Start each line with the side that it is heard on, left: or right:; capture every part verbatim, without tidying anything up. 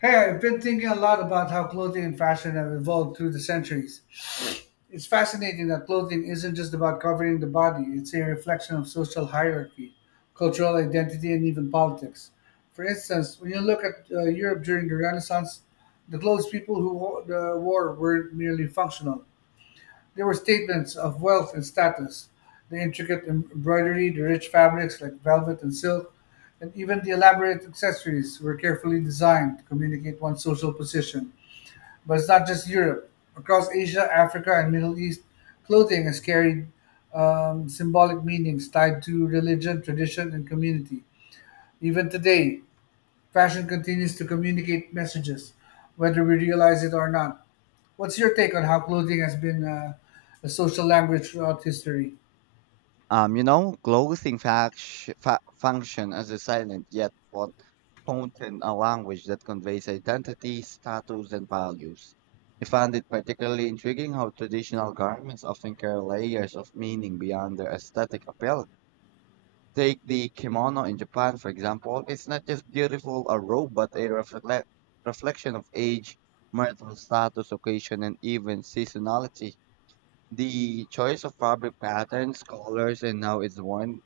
left: Hey, I've been thinking a lot about how clothing and fashion have evolved through the centuries. It's fascinating that clothing isn't just about covering the body, it's a reflection of social hierarchy, cultural identity, and even politics. For instance, when you look at uh, Europe during the Renaissance, the clothes people who wore, uh, wore were merely functional. They were statements of wealth and status. The intricate embroidery, the rich fabrics like velvet and silk, and even the elaborate accessories were carefully designed to communicate one's social position. But it's not just Europe. Across Asia, Africa, and Middle East, clothing has carried um, symbolic meanings tied to religion, tradition, and community. Even today, fashion continues to communicate messages, whether we realize it or not. What's your take on how clothing has been uh, a social language throughout history?
right: Um, you know, clothing fact- fa- function as a silent yet pot- potent a language that conveys identity, status, and values. I found it particularly intriguing how traditional garments often carry layers of meaning beyond their aesthetic appeal. Take the kimono in Japan, for example. It's not just beautiful a robe, but a reflect- reflection of age, marital status, occasion, and even seasonality. The choice of fabric patterns, colors, and how it's worn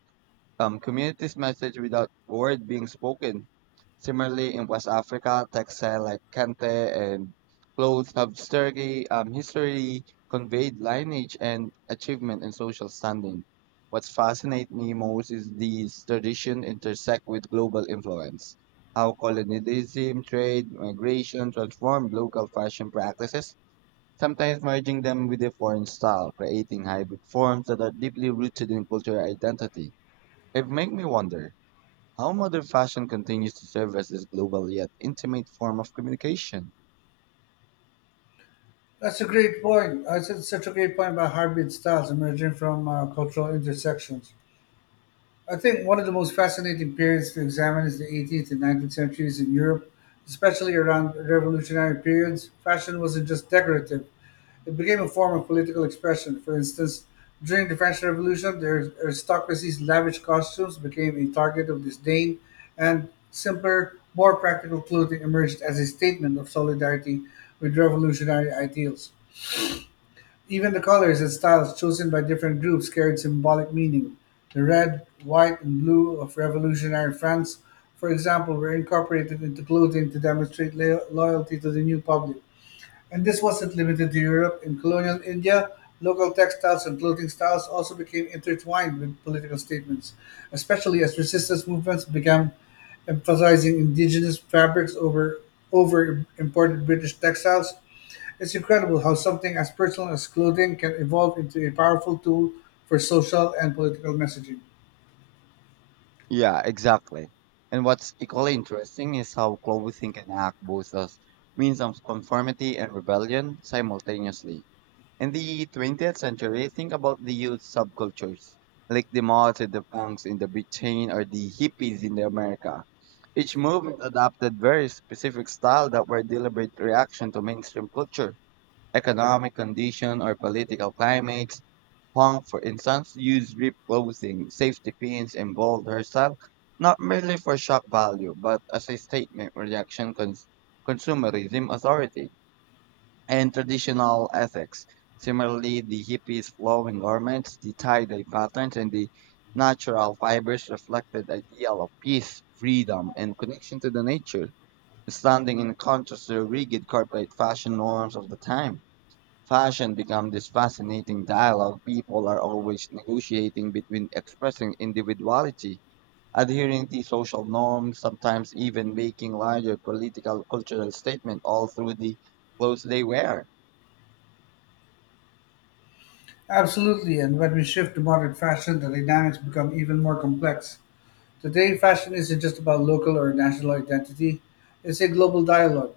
right: um, communities message without word being spoken. Similarly, in West Africa, textiles like kente and clothes have sturdy um, history, conveyed lineage and achievement and social standing. What's fascinates me most is these traditions intersect with global influence. How colonialism, trade, migration transformed local fashion practices, sometimes merging them with a foreign style, creating hybrid forms that are deeply rooted in cultural identity. It makes me wonder how modern fashion continues to serve as this global yet intimate form of communication.
left: That's a great point. Uh, It's such a great point about hybrid styles emerging from uh, cultural intersections. I think one of the most fascinating periods to examine is the eighteenth and nineteenth centuries in Europe, especially around revolutionary periods. Fashion wasn't just decorative, it became a form of political expression. For instance, during the French Revolution, the aristocracy's lavish costumes became a target of disdain, and simpler, more practical clothing emerged as a statement of solidarity with revolutionary ideals. Even the colors and styles chosen by different groups carried symbolic meaning. The red, white, and blue of revolutionary France, for example, were incorporated into clothing to demonstrate lo- loyalty to the new public. And this wasn't limited to Europe. In colonial India, local textiles and clothing styles also became intertwined with political statements, especially as resistance movements began emphasizing indigenous fabrics over over imported British textiles. It's incredible how something as personal as clothing can evolve into a powerful tool for social and political messaging.
right: Yeah, exactly. And what's equally interesting is how clothing can act both as means of conformity and rebellion simultaneously. In the twentieth century, think about the youth subcultures, like the mods and the punks in the Britain or the hippies in the America. Each movement adopted very specific style that were deliberate reaction to mainstream culture. Economic condition or political climates. Hong, for instance, used drip clothing, safety pins, and bold herself, not merely for shock value, but as a statement rejection cons- consumerism authority and traditional ethics. Similarly, the hippies' flowing garments, the tie-dye patterns, and the natural fibers reflected the ideal of peace, freedom, and connection to the nature, standing in contrast to the rigid corporate fashion norms of the time. Fashion becomes this fascinating dialogue people are always negotiating between expressing individuality, adhering to social norms, sometimes even making larger political cultural statement all through the clothes they wear.
left: Absolutely, and when we shift to modern fashion, the dynamics become even more complex. Today, fashion isn't just about local or national identity, it's a global dialogue.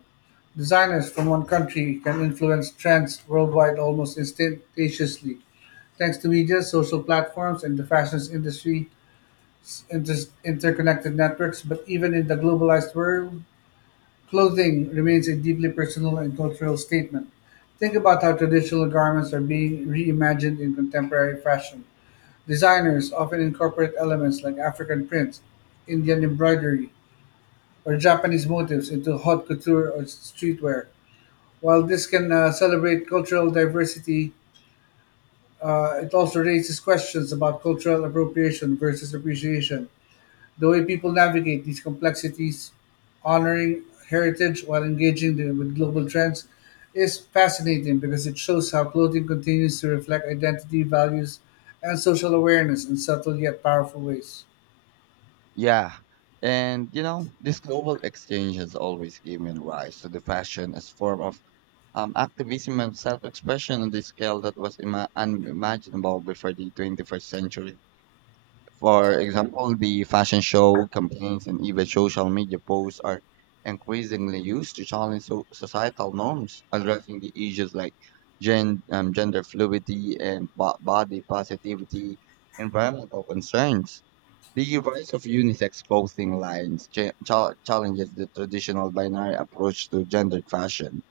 left: Designers from one country can influence trends worldwide almost instantaneously. Thanks to media, social platforms, and the fashion industry, inter- interconnected networks, but even in the globalized world, clothing remains a deeply personal and cultural statement. Think about how traditional garments are being reimagined in contemporary fashion. Designers often incorporate elements like African prints, Indian embroidery, or Japanese motifs into haute couture or streetwear. While this can uh, celebrate cultural diversity, uh, it also raises questions about cultural appropriation versus appreciation, the way people navigate these complexities, honoring heritage while engaging the- with global trends. Is fascinating because it shows how clothing continues to reflect identity, values, and social awareness in subtle yet powerful ways.
right: Yeah. And you know, this global exchange has always given rise to the fashion as form of um, activism and self-expression on the scale that was ima- unimaginable before the twenty-first century. For example, the fashion show, campaigns, and even social media posts are increasingly used to challenge so- societal norms, addressing the issues like gen- um, gender fluidity and bo- body positivity, environmental concerns. The rise of unisex clothing lines cha- cha- challenges the traditional binary approach to gendered fashion,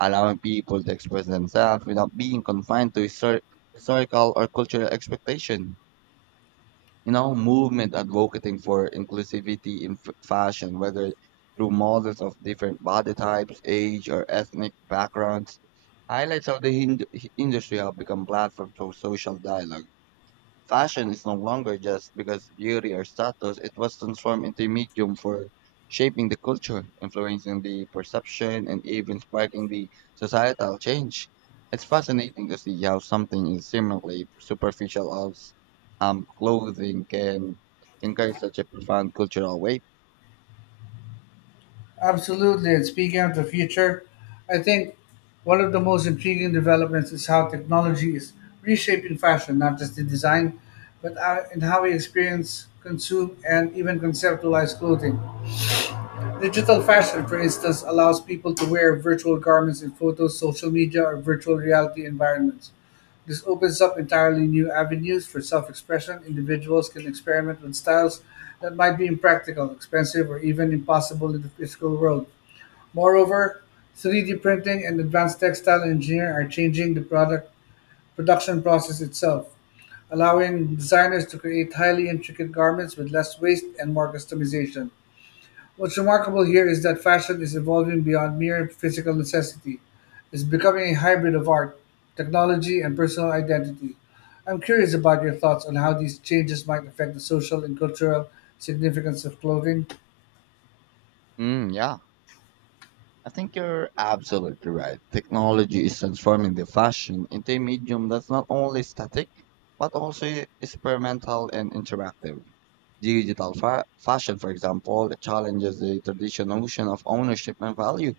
right: allowing people to express themselves without being confined to histor- historical or cultural expectation you know, movement advocating for inclusivity in f- fashion, whether through models of different body types, age, or ethnic backgrounds, highlights how the hind- industry have become platforms for social dialogue. Fashion is no longer just because beauty or status, it was transformed into a medium for shaping the culture, influencing the perception, and even sparking the societal change. It's fascinating to see how something as seemingly superficial as um, clothing can, can carry such a profound cultural weight.
left: Absolutely. And speaking of the future, I think one of the most intriguing developments is how technology is reshaping fashion, not just in design, but uh, in how we experience, consume, and even conceptualize clothing. Digital fashion, for instance, allows people to wear virtual garments in photos, social media, or virtual reality environments. This opens up entirely new avenues for self expression. Individuals can experiment with styles that might be impractical, expensive, or even impossible in the physical world. Moreover, three-D printing and advanced textile engineering are changing the product production process itself, allowing designers to create highly intricate garments with less waste and more customization. What's remarkable here is that fashion is evolving beyond mere physical necessity. It's becoming a hybrid of art, technology, and personal identity. I'm curious about your thoughts on how these changes might affect the social and cultural significance of clothing.
right: Mm, yeah, I think you're absolutely right. Technology is transforming the fashion into a medium that's not only static, but also experimental and interactive. Digital fa- fashion, for example, challenges the traditional notion of ownership and value.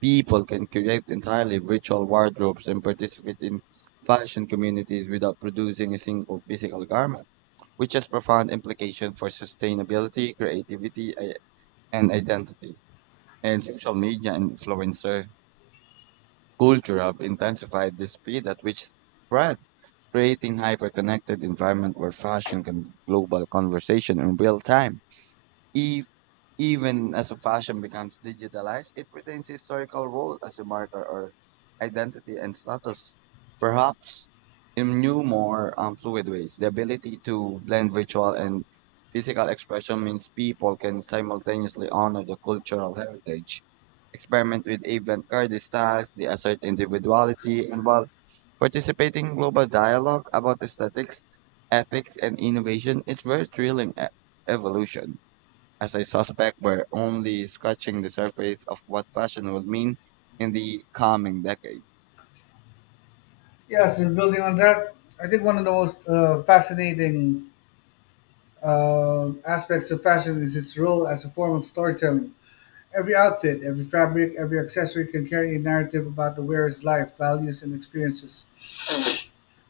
right: People can create entirely virtual wardrobes and participate in fashion communities without producing a single physical garment, which has profound implications for sustainability, creativity, i- and identity. And social media and influencer culture have intensified the speed at which spread, creating hyper-connected environment where fashion can be global conversation in real time. E Even as a fashion becomes digitalized, it retains historical role as a marker or identity and status. Perhaps in new, more um, fluid ways, the ability to blend virtual and physical expression means people can simultaneously honor the cultural heritage, experiment with avant-garde styles, they assert individuality, and while participating in global dialogue about aesthetics, ethics, and innovation, it's very thrilling e- evolution as I suspect we're only scratching the surface of what fashion will mean in the coming decades.
left: Yes, and building on that, I think one of the most uh, fascinating um, aspects of fashion is its role as a form of storytelling. Every outfit, every fabric, every accessory can carry a narrative about the wearer's life, values, and experiences.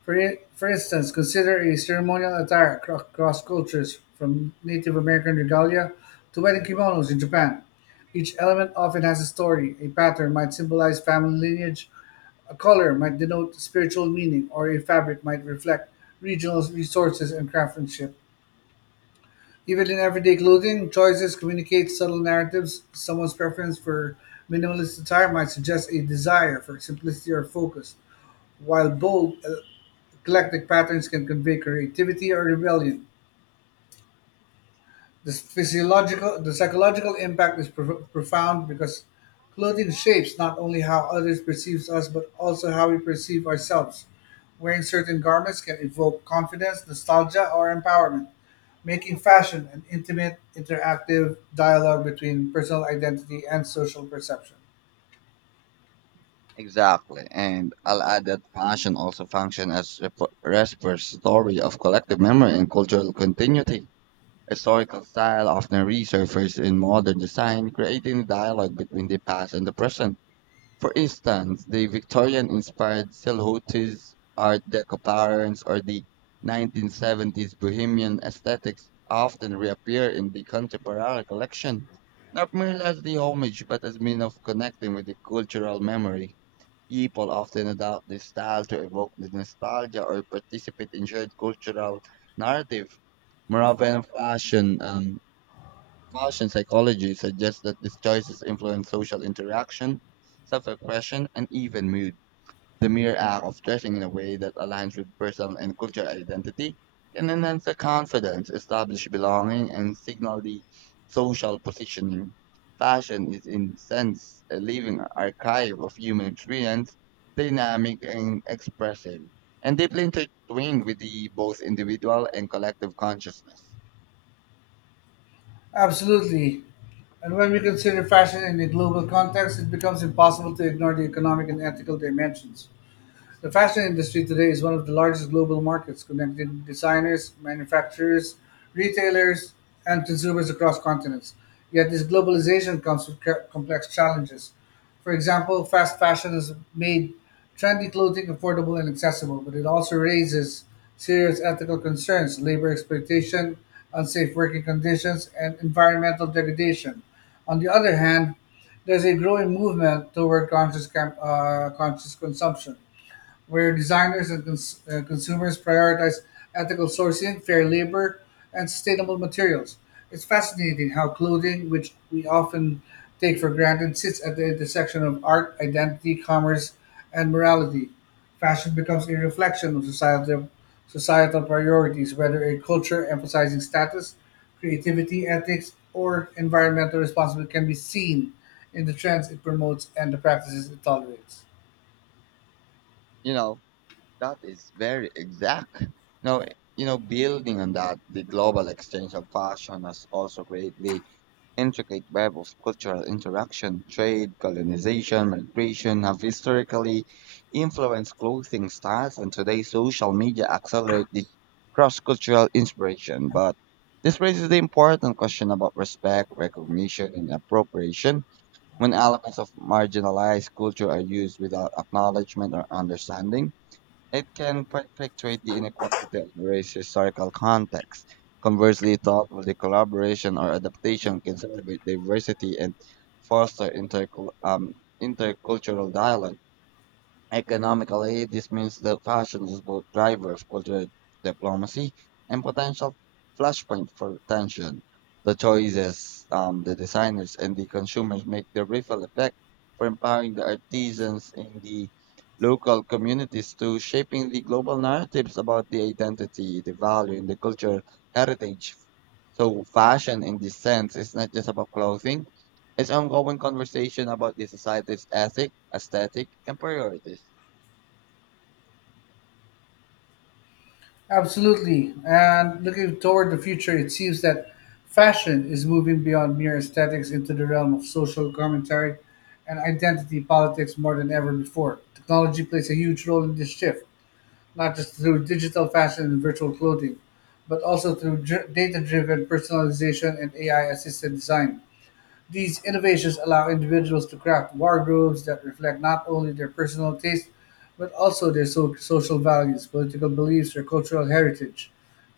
left: For, i- for instance, consider a ceremonial attire acro- across cultures, from Native American regalia to wedding kimonos in Japan. Each element often has a story. A pattern might symbolize family lineage, a color might denote spiritual meaning, or a fabric might reflect regional resources and craftsmanship. Even in everyday clothing, choices communicate subtle narratives. Someone's preference for minimalist attire might suggest a desire for simplicity or focus, while bold, uh, eclectic patterns can convey creativity or rebellion. The physiological, the psychological impact is pro- profound because clothing shapes not only how others perceive us, but also how we perceive ourselves. Wearing certain garments can evoke confidence, nostalgia, or empowerment, making fashion an intimate, interactive dialogue between personal identity and social perception.
right: Exactly, and I'll add that fashion also function as rep- repository of collective memory and cultural continuity. Historical style often resurfaces in modern design, creating dialogue between the past and the present. For instance, the Victorian-inspired Silhouette's Art Deco patterns or the nineteen seventies bohemian aesthetics often reappear in the contemporary collection, not merely as the homage but as means of connecting with the cultural memory. People often adopt this style to evoke the nostalgia or participate in shared cultural narrative. Moravian fashion um, Martian psychology suggests that these choices influence social interaction, self-expression, and even mood. The mere act of dressing in a way that aligns with personal and cultural identity can enhance the confidence, establish belonging, and signal the social positioning. Fashion is, in a sense, a living archive of human experience, dynamic and expressive, and deeply intertwined with the both individual and collective consciousness.
left: Absolutely. And when we consider fashion in a global context, it becomes impossible to ignore the economic and ethical dimensions. The fashion industry today is one of the largest global markets, connecting designers, manufacturers, retailers, and consumers across continents. Yet this globalization comes with ca- complex challenges. For example, fast fashion has made trendy clothing affordable and accessible, but it also raises serious ethical concerns, labor exploitation, unsafe working conditions, and environmental degradation. On the other hand, there's a growing movement toward conscious, cam- uh, conscious consumption where designers and cons- uh, consumers prioritize ethical sourcing, fair labor, and sustainable materials. It's fascinating how clothing, which we often take for granted, sits at the intersection of art, identity, commerce, and morality. Fashion becomes a reflection of societal, societal priorities, whether a culture emphasizing status, creativity, ethics, or environmental responsibility can be seen in the trends it promotes and the practices it tolerates.
right: You know, that is very exact. Now, you know, building on that, the global exchange of fashion has also created the intricate web of cultural interaction, trade, colonization, migration have historically influenced clothing styles, and today social media accelerate the cross-cultural inspiration. But this raises the important question about respect, recognition, and appropriation when elements of marginalized culture are used without acknowledgement or understanding. It can perpetuate the inequality of the race's historical context. Conversely, thoughtfully collaboration or adaptation can celebrate diversity and foster intercul- um, intercultural dialogue. Economically, this means that fashion is both driver of cultural diplomacy and potential flashpoint for tension. The choices um, the designers and the consumers make the ripple effect for empowering the artisans in the local communities to shaping the global narratives about the identity, the value, and the cultural heritage. So fashion in this sense is not just about clothing, it's ongoing conversation about the society's ethic, aesthetic, and priorities.
left: Absolutely. And looking toward the future, it seems that fashion is moving beyond mere aesthetics into the realm of social commentary and identity politics more than ever before. Technology plays a huge role in this shift, not just through digital fashion and virtual clothing, but also through data driven personalization and A I assisted design. These innovations allow individuals to craft wardrobes that reflect not only their personal taste, but also their so- social values, political beliefs, or cultural heritage.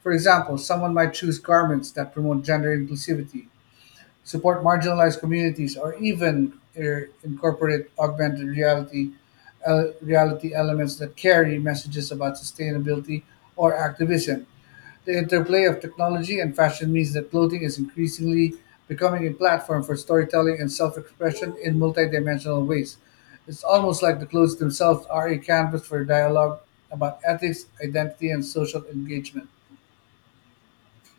left: For example, someone might choose garments that promote gender inclusivity, support marginalized communities, or even er, incorporate augmented reality el- reality elements that carry messages about sustainability or activism. The interplay of technology and fashion means that clothing is increasingly becoming a platform for storytelling and self expression in multidimensional ways. It's almost like the clothes themselves are a canvas for dialogue about ethics, identity, and social engagement.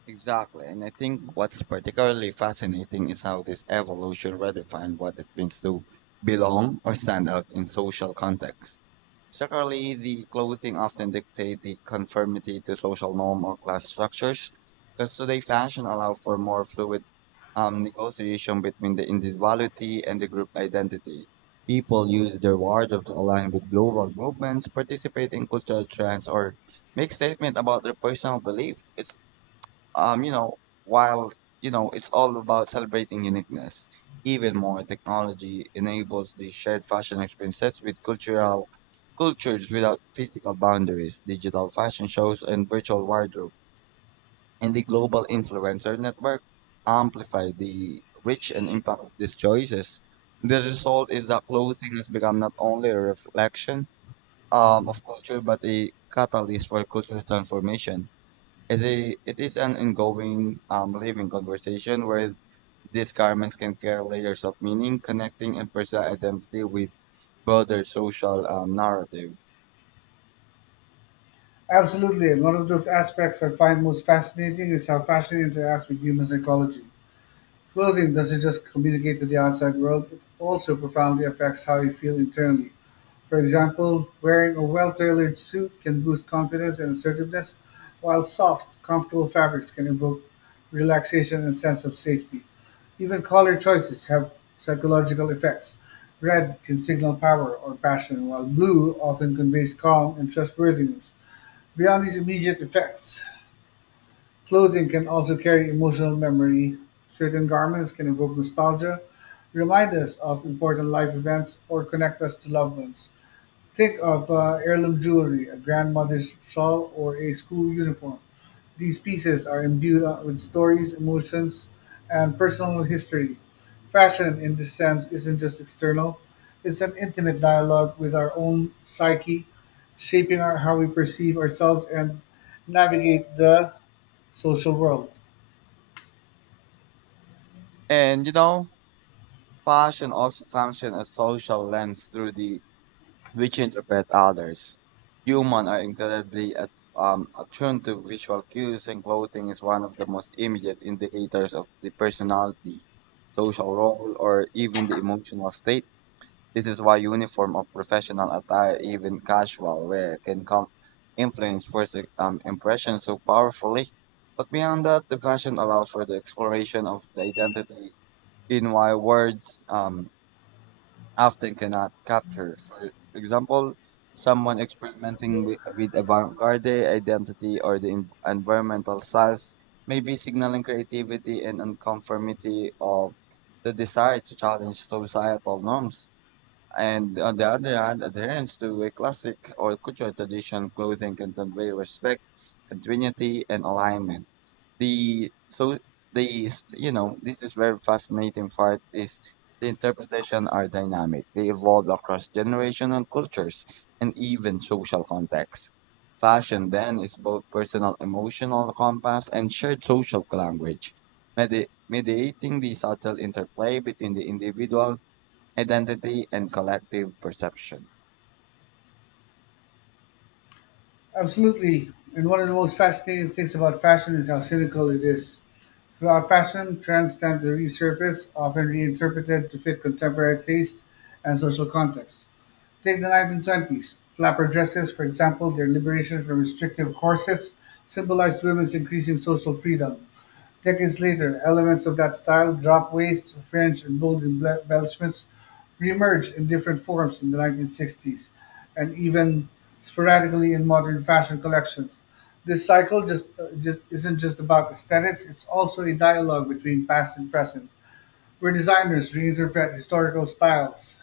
right: Exactly. And I think what's particularly fascinating is how this evolution redefined what it means to belong or stand out in social contexts. Certainly, the clothing often dictate the conformity to social norm or class structures, because today fashion allow for more fluid um, negotiation between the individuality and the group identity. People use their wardrobe to align with global movements, participate in cultural trends, or make statement about their personal belief. It's um, you know, while, you know, it's all about celebrating uniqueness, even more technology enables these shared fashion experiences with cultural cultures without physical boundaries, digital fashion shows and virtual wardrobe. And the global influencer network amplify the reach and impact of these choices. The result is that clothing has become not only a reflection um, of culture but a catalyst for cultural transformation. It is, it is an ongoing, um, living conversation where these garments can carry layers of meaning, connecting and personal identity with broader social um, narrative.
left: Absolutely, and one of those aspects I find most fascinating is how fashion interacts with human psychology. Clothing doesn't just communicate to the outside world, it also profoundly affects how you feel internally. For example, wearing a well tailored suit can boost confidence and assertiveness, while soft, comfortable fabrics can evoke relaxation and sense of safety. Even color choices have psychological effects. Red can signal power or passion, while blue often conveys calm and trustworthiness. Beyond these immediate effects, clothing can also carry emotional memory. Certain garments can evoke nostalgia, remind us of important life events, or connect us to loved ones. Think of uh, heirloom jewelry, a grandmother's shawl, or a school uniform. These pieces are imbued uh, with stories, emotions, and personal history. Fashion, in this sense, isn't just external, it's an intimate dialogue with our own psyche, shaping our, how we perceive ourselves and navigate the social world.
right: And you know, fashion also functions as social lens through the which interpret others. Humans are incredibly at, um, attuned to visual cues, and clothing is one of the most immediate indicators of the personality, social role, or even the emotional state. This is why uniform or professional attire, even casual wear, can come influence first um, impression so powerfully. But beyond that, the fashion allows for the exploration of the identity in why words um, often cannot capture. For example, someone experimenting with, with avant-garde identity or the en- environmental styles may be signaling creativity and unconformity of the desire to challenge societal norms. And on the other hand, adherence to a classic or cultural tradition clothing can convey respect, continuity, and alignment. The so these you know this is very fascinating part is the interpretation are dynamic. They evolve across generational cultures and even social contexts. Fashion then is both personal emotional compass and shared social language, medi- mediating the subtle interplay between the individual identity and collective perception.
left: Absolutely. And one of the most fascinating things about fashion is how cynical it is. Throughout fashion, trends tend to resurface, often reinterpreted to fit contemporary tastes and social contexts. Take the nineteen twenties. Flapper dresses, for example, their liberation from restrictive corsets, symbolized women's increasing social freedom. Decades later, elements of that style, drop waist, French, and bold embellishments reemerged in different forms in the nineteen sixties, and even sporadically in modern fashion collections. This cycle just, uh, just isn't just about aesthetics; it's also a dialogue between past and present, where designers reinterpret historical styles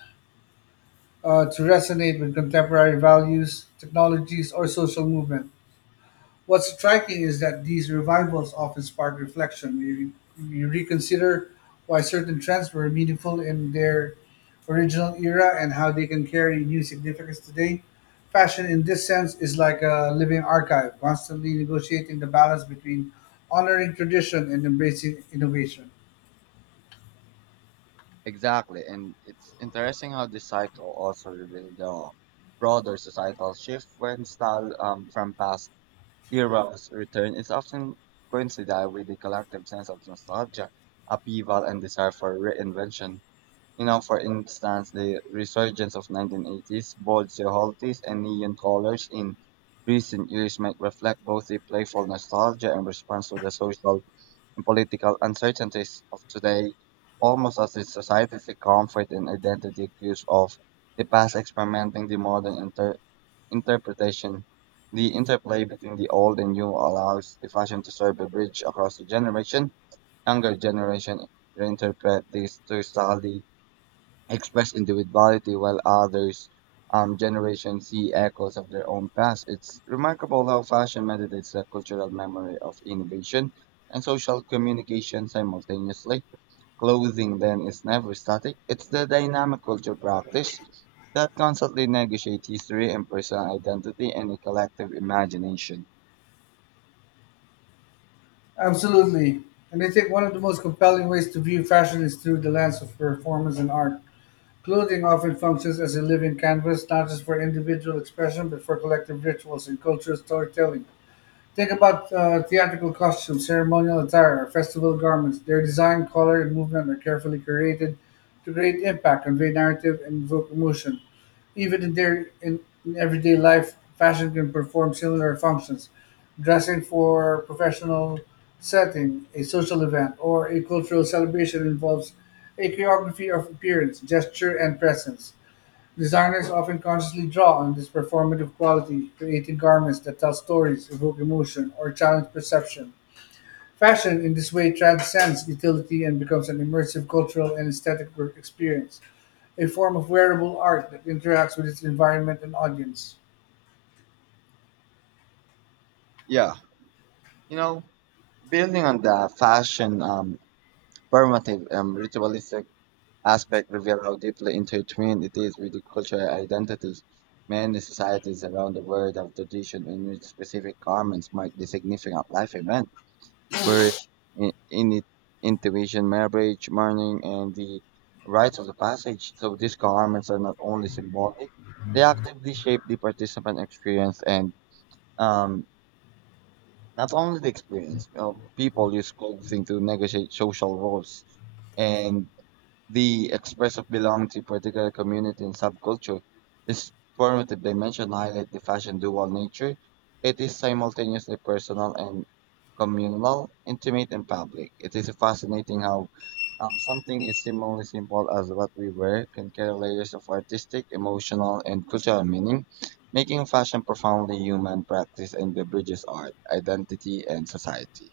left: uh, to resonate with contemporary values, technologies, or social movements. What's striking is that these revivals often spark reflection. You, you reconsider why certain trends were meaningful in their original era and how they can carry new significance today. Fashion, in this sense, is like a living archive, constantly negotiating the balance between honoring tradition and embracing innovation.
right: Exactly. And it's interesting how this cycle also reveals the broader societal shift when style um, from past eras return is often coincided with the collective sense of nostalgia, upheaval, and desire for reinvention. You know, for instance, the resurgence of nineteen eighties, bold silhouettes, and neon colors in recent years might reflect both the playful nostalgia and response to the social and political uncertainties of today, almost as if societies account for an identity cues of the past experimenting the modern inter- interpretation. The interplay between the old and new allows the fashion to serve a bridge across the generation. Younger generation reinterpret these two styles express individuality while others um, generation see echoes of their own past. It's remarkable how fashion meditates the cultural memory of innovation and social communication simultaneously. Clothing then is never static. It's the dynamic culture practice that constantly negotiates history and personal identity and a collective imagination.
left: Absolutely. And I think one of the most compelling ways to view fashion is through the lens of performance and art. Clothing often functions as a living canvas, not just for individual expression, but for collective rituals and cultural storytelling. Think about uh, theatrical costumes, ceremonial attire, or festival garments. Their design, color, and movement are carefully created to create impact, convey narrative, and evoke emotion. Even in their in, in everyday life, fashion can perform similar functions. Dressing for professional setting, a social event, or a cultural celebration involves a choreography of appearance, gesture, and presence. Designers often consciously draw on this performative quality, creating garments that tell stories, evoke emotion, or challenge perception. Fashion in this way transcends utility and becomes an immersive cultural and aesthetic work experience, a form of wearable art that interacts with its environment and audience.
right: Yeah, you know, building on the fashion um, performative um, ritualistic aspect reveal how deeply intertwined it is with the cultural identities. Many societies around the world have tradition in which specific garments mark the significant life event, birth, in, in it, intuition, marriage, mourning, and the rites of the passage. So these garments are not only symbolic, they actively shape the participant experience and um, not only the experience. You know, people use clothing to negotiate social roles and the express of belonging to a particular community and subculture. This formative dimension highlights the fashion dual nature. It is simultaneously personal and communal, intimate and public. It is fascinating how um, something as seemingly simple as what we wear can carry layers of artistic, emotional, and cultural meaning, making fashion profoundly human practice and the bridges art, identity, and society.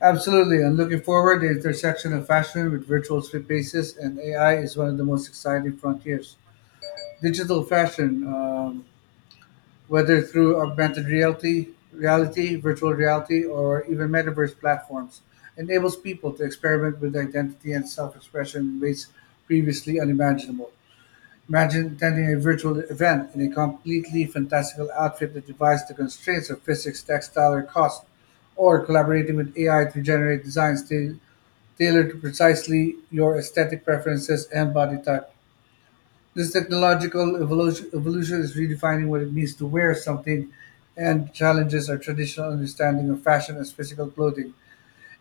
left: Absolutely, and looking forward, the intersection of fashion with virtual spaces and A I is one of the most exciting frontiers. Digital fashion, um, whether through augmented reality, reality, virtual reality, or even metaverse platforms, enables people to experiment with identity and self-expression in ways previously unimaginable. Imagine attending a virtual event in a completely fantastical outfit that defies the constraints of physics, textile, or cost, or collaborating with A I to generate designs ta- tailored to precisely your aesthetic preferences and body type. This technological evolution, evolution is redefining what it means to wear something and challenges our traditional understanding of fashion as physical clothing.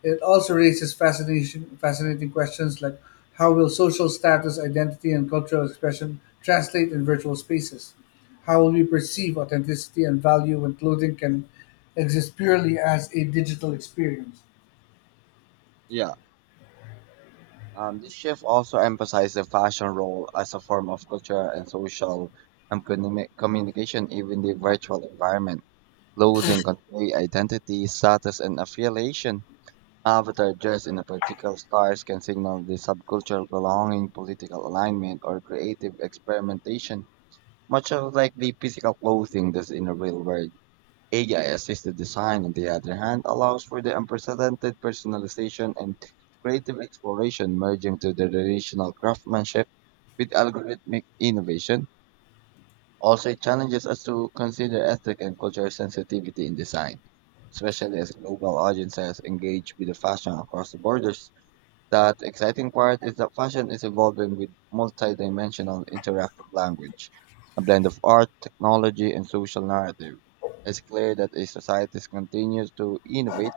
left: It also raises fascination, fascinating questions like how will social status, identity, and cultural expression translate in virtual spaces? How will we perceive authenticity and value when clothing can exist purely as a digital experience?
right: Yeah, um, this shift also emphasized the fashion role as a form of cultural and social and communi- communication, even the virtual environment. Clothing convey identity, status, and affiliation. Avatar dressed in a particular style can signal the subcultural belonging, political alignment, or creative experimentation. Much of like the physical clothing does in the real world, A I assisted design, on the other hand, allows for the unprecedented personalization and creative exploration merging to the traditional craftsmanship with algorithmic innovation. Also, it challenges us to consider ethic and cultural sensitivity in design, especially as global audiences engage with the fashion across the borders. That exciting part is that fashion is evolving with multi-dimensional interactive language, a blend of art, technology, and social narrative. It's clear that as societies continues to innovate,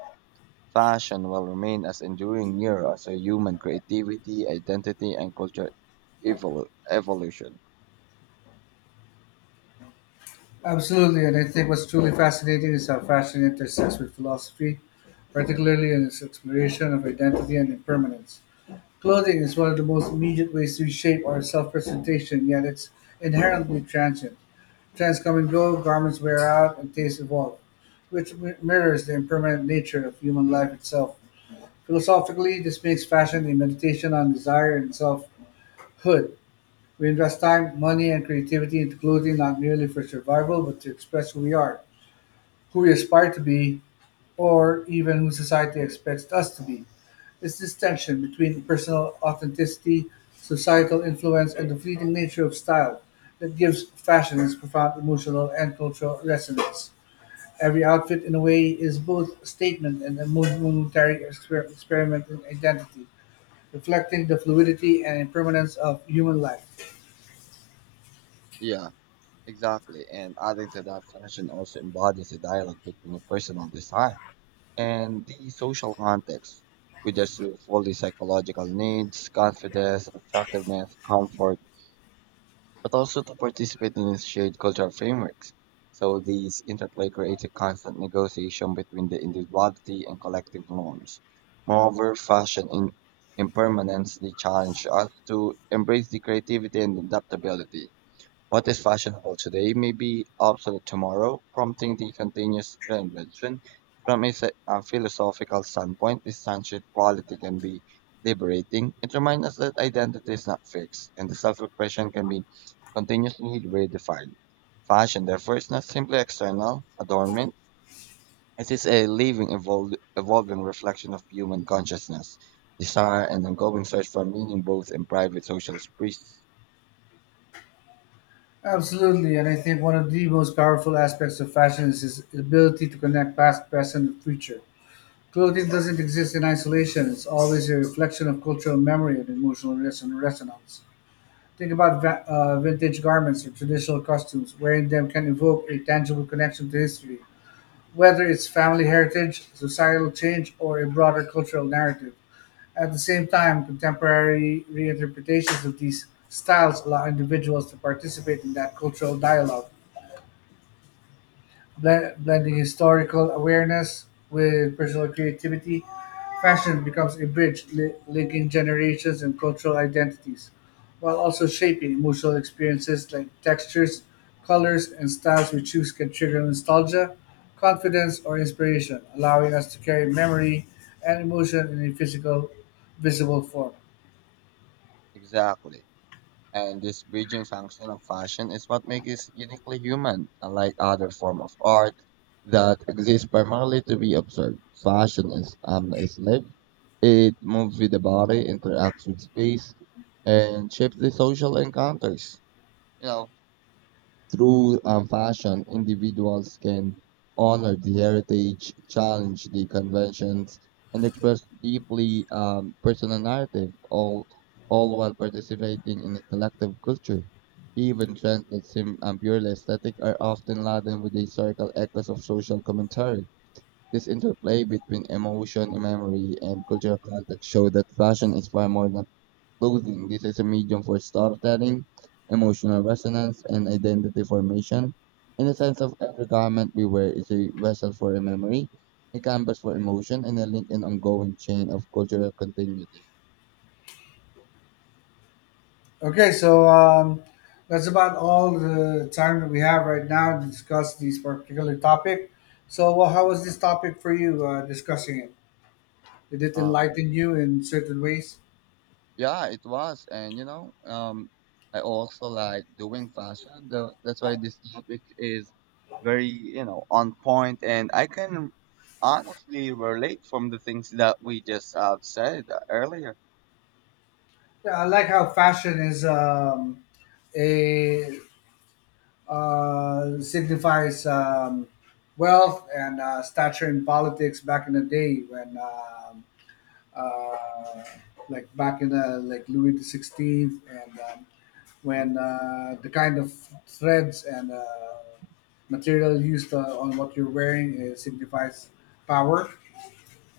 right: fashion will remain as enduring mirror as a human creativity, identity, and culture evolu- evolution.
left: Absolutely, and I think what's truly fascinating is how fashion intersects with philosophy, particularly in its exploration of identity and impermanence. Clothing is one of the most immediate ways we shape our self presentation, yet it's inherently transient. Trends come and go, garments wear out, and tastes evolve, which mi- mirrors the impermanent nature of human life itself. Philosophically, this makes fashion a meditation on desire and selfhood. We invest time, money, and creativity into clothing not merely for survival, but to express who we are who we aspire to be, or even who society expects us to be. It's this tension between personal authenticity, societal influence, and the fleeting nature of style that gives fashion its profound emotional and cultural resonance. Every outfit, in a way, is both a statement and a mo- momentary exper- experiment in identity, reflecting the fluidity and impermanence of human life.
right: Yeah, exactly. And adding to that, fashion also embodies a dialogue between a personal desire and the social context, which is to fulfill the psychological needs, confidence, attractiveness, comfort, but also to participate in shared cultural frameworks. So these interplay creates a constant negotiation between the individuality and collective norms. Moreover, fashion in impermanence, the challenge us to embrace the creativity and adaptability what is fashionable today may be obsolete tomorrow, prompting the continuous reinvention. From a, se- a philosophical standpoint, this transient quality can be liberating. It reminds us that identity is not fixed, and the self-expression can be continuously redefined. Fashion, therefore, is not simply external adornment. It is a living, evol- evolving reflection of human consciousness, desire, and ongoing search for meaning both in private social space.
left: Absolutely, and I think one of the most powerful aspects of fashion is its ability to connect past, present, and future. Clothing doesn't exist in isolation. It's always a reflection of cultural memory and emotional reson- resonance. Think about va- uh, vintage garments or traditional costumes. Wearing them can evoke a tangible connection to history, whether it's family heritage, societal change, or a broader cultural narrative. At the same time, contemporary reinterpretations of these styles allow individuals to participate in that cultural dialogue. Blend, blending historical awareness with personal creativity, fashion becomes a bridge li- linking generations and cultural identities, while also shaping emotional experiences like textures, colors, and styles we choose can trigger nostalgia, confidence, or inspiration, allowing us to carry memory and emotion in a physical, visible form.
right: Exactly. And this bridging function of fashion is what makes it uniquely human, unlike other form of art that exists primarily to be observed. Fashion is omniscient. It moves with the body, interacts with space, and shapes the social encounters. You know, through um, fashion, individuals can honor the heritage, challenge the conventions, and express deeply um, personal narrative, all all while participating in a collective culture. Even trends that seem um, purely aesthetic are often laden with historical echoes of social commentary. This interplay between emotion, memory, and cultural context show that fashion is far more than clothing. This is a medium for storytelling, emotional resonance, and identity formation. In the sense of every garment we wear is a vessel for a memory, a canvas for emotion, and a link in ongoing chain of cultural continuity.
left: Okay, so um, that's about all the time that we have right now to discuss this particular topic. So, well, how was this topic for you uh, discussing it? Did it
right: Um,
left: enlighten you in certain ways?
right: yeah, it was, and you know, um, I also like doing fashion. The, that's why this topic is very, you know, on point, and I can honestly relate from the things that we just uh, said earlier.
left: Yeah, I like how fashion is um, a uh, signifies um, wealth and uh, stature in politics back in the day when um, uh, like back in the like Louis the Sixteenth and um,
right: Hmm.
left: when uh, the kind of threads and uh, material used uh, on what you're wearing uh, signifies power.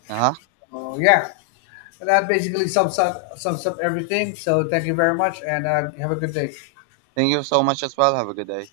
right: Uh huh.
left: So yeah, that basically sums up sums up everything. So thank you very much, and uh, have a good day.
right: Thank you so much as well. Have a good day.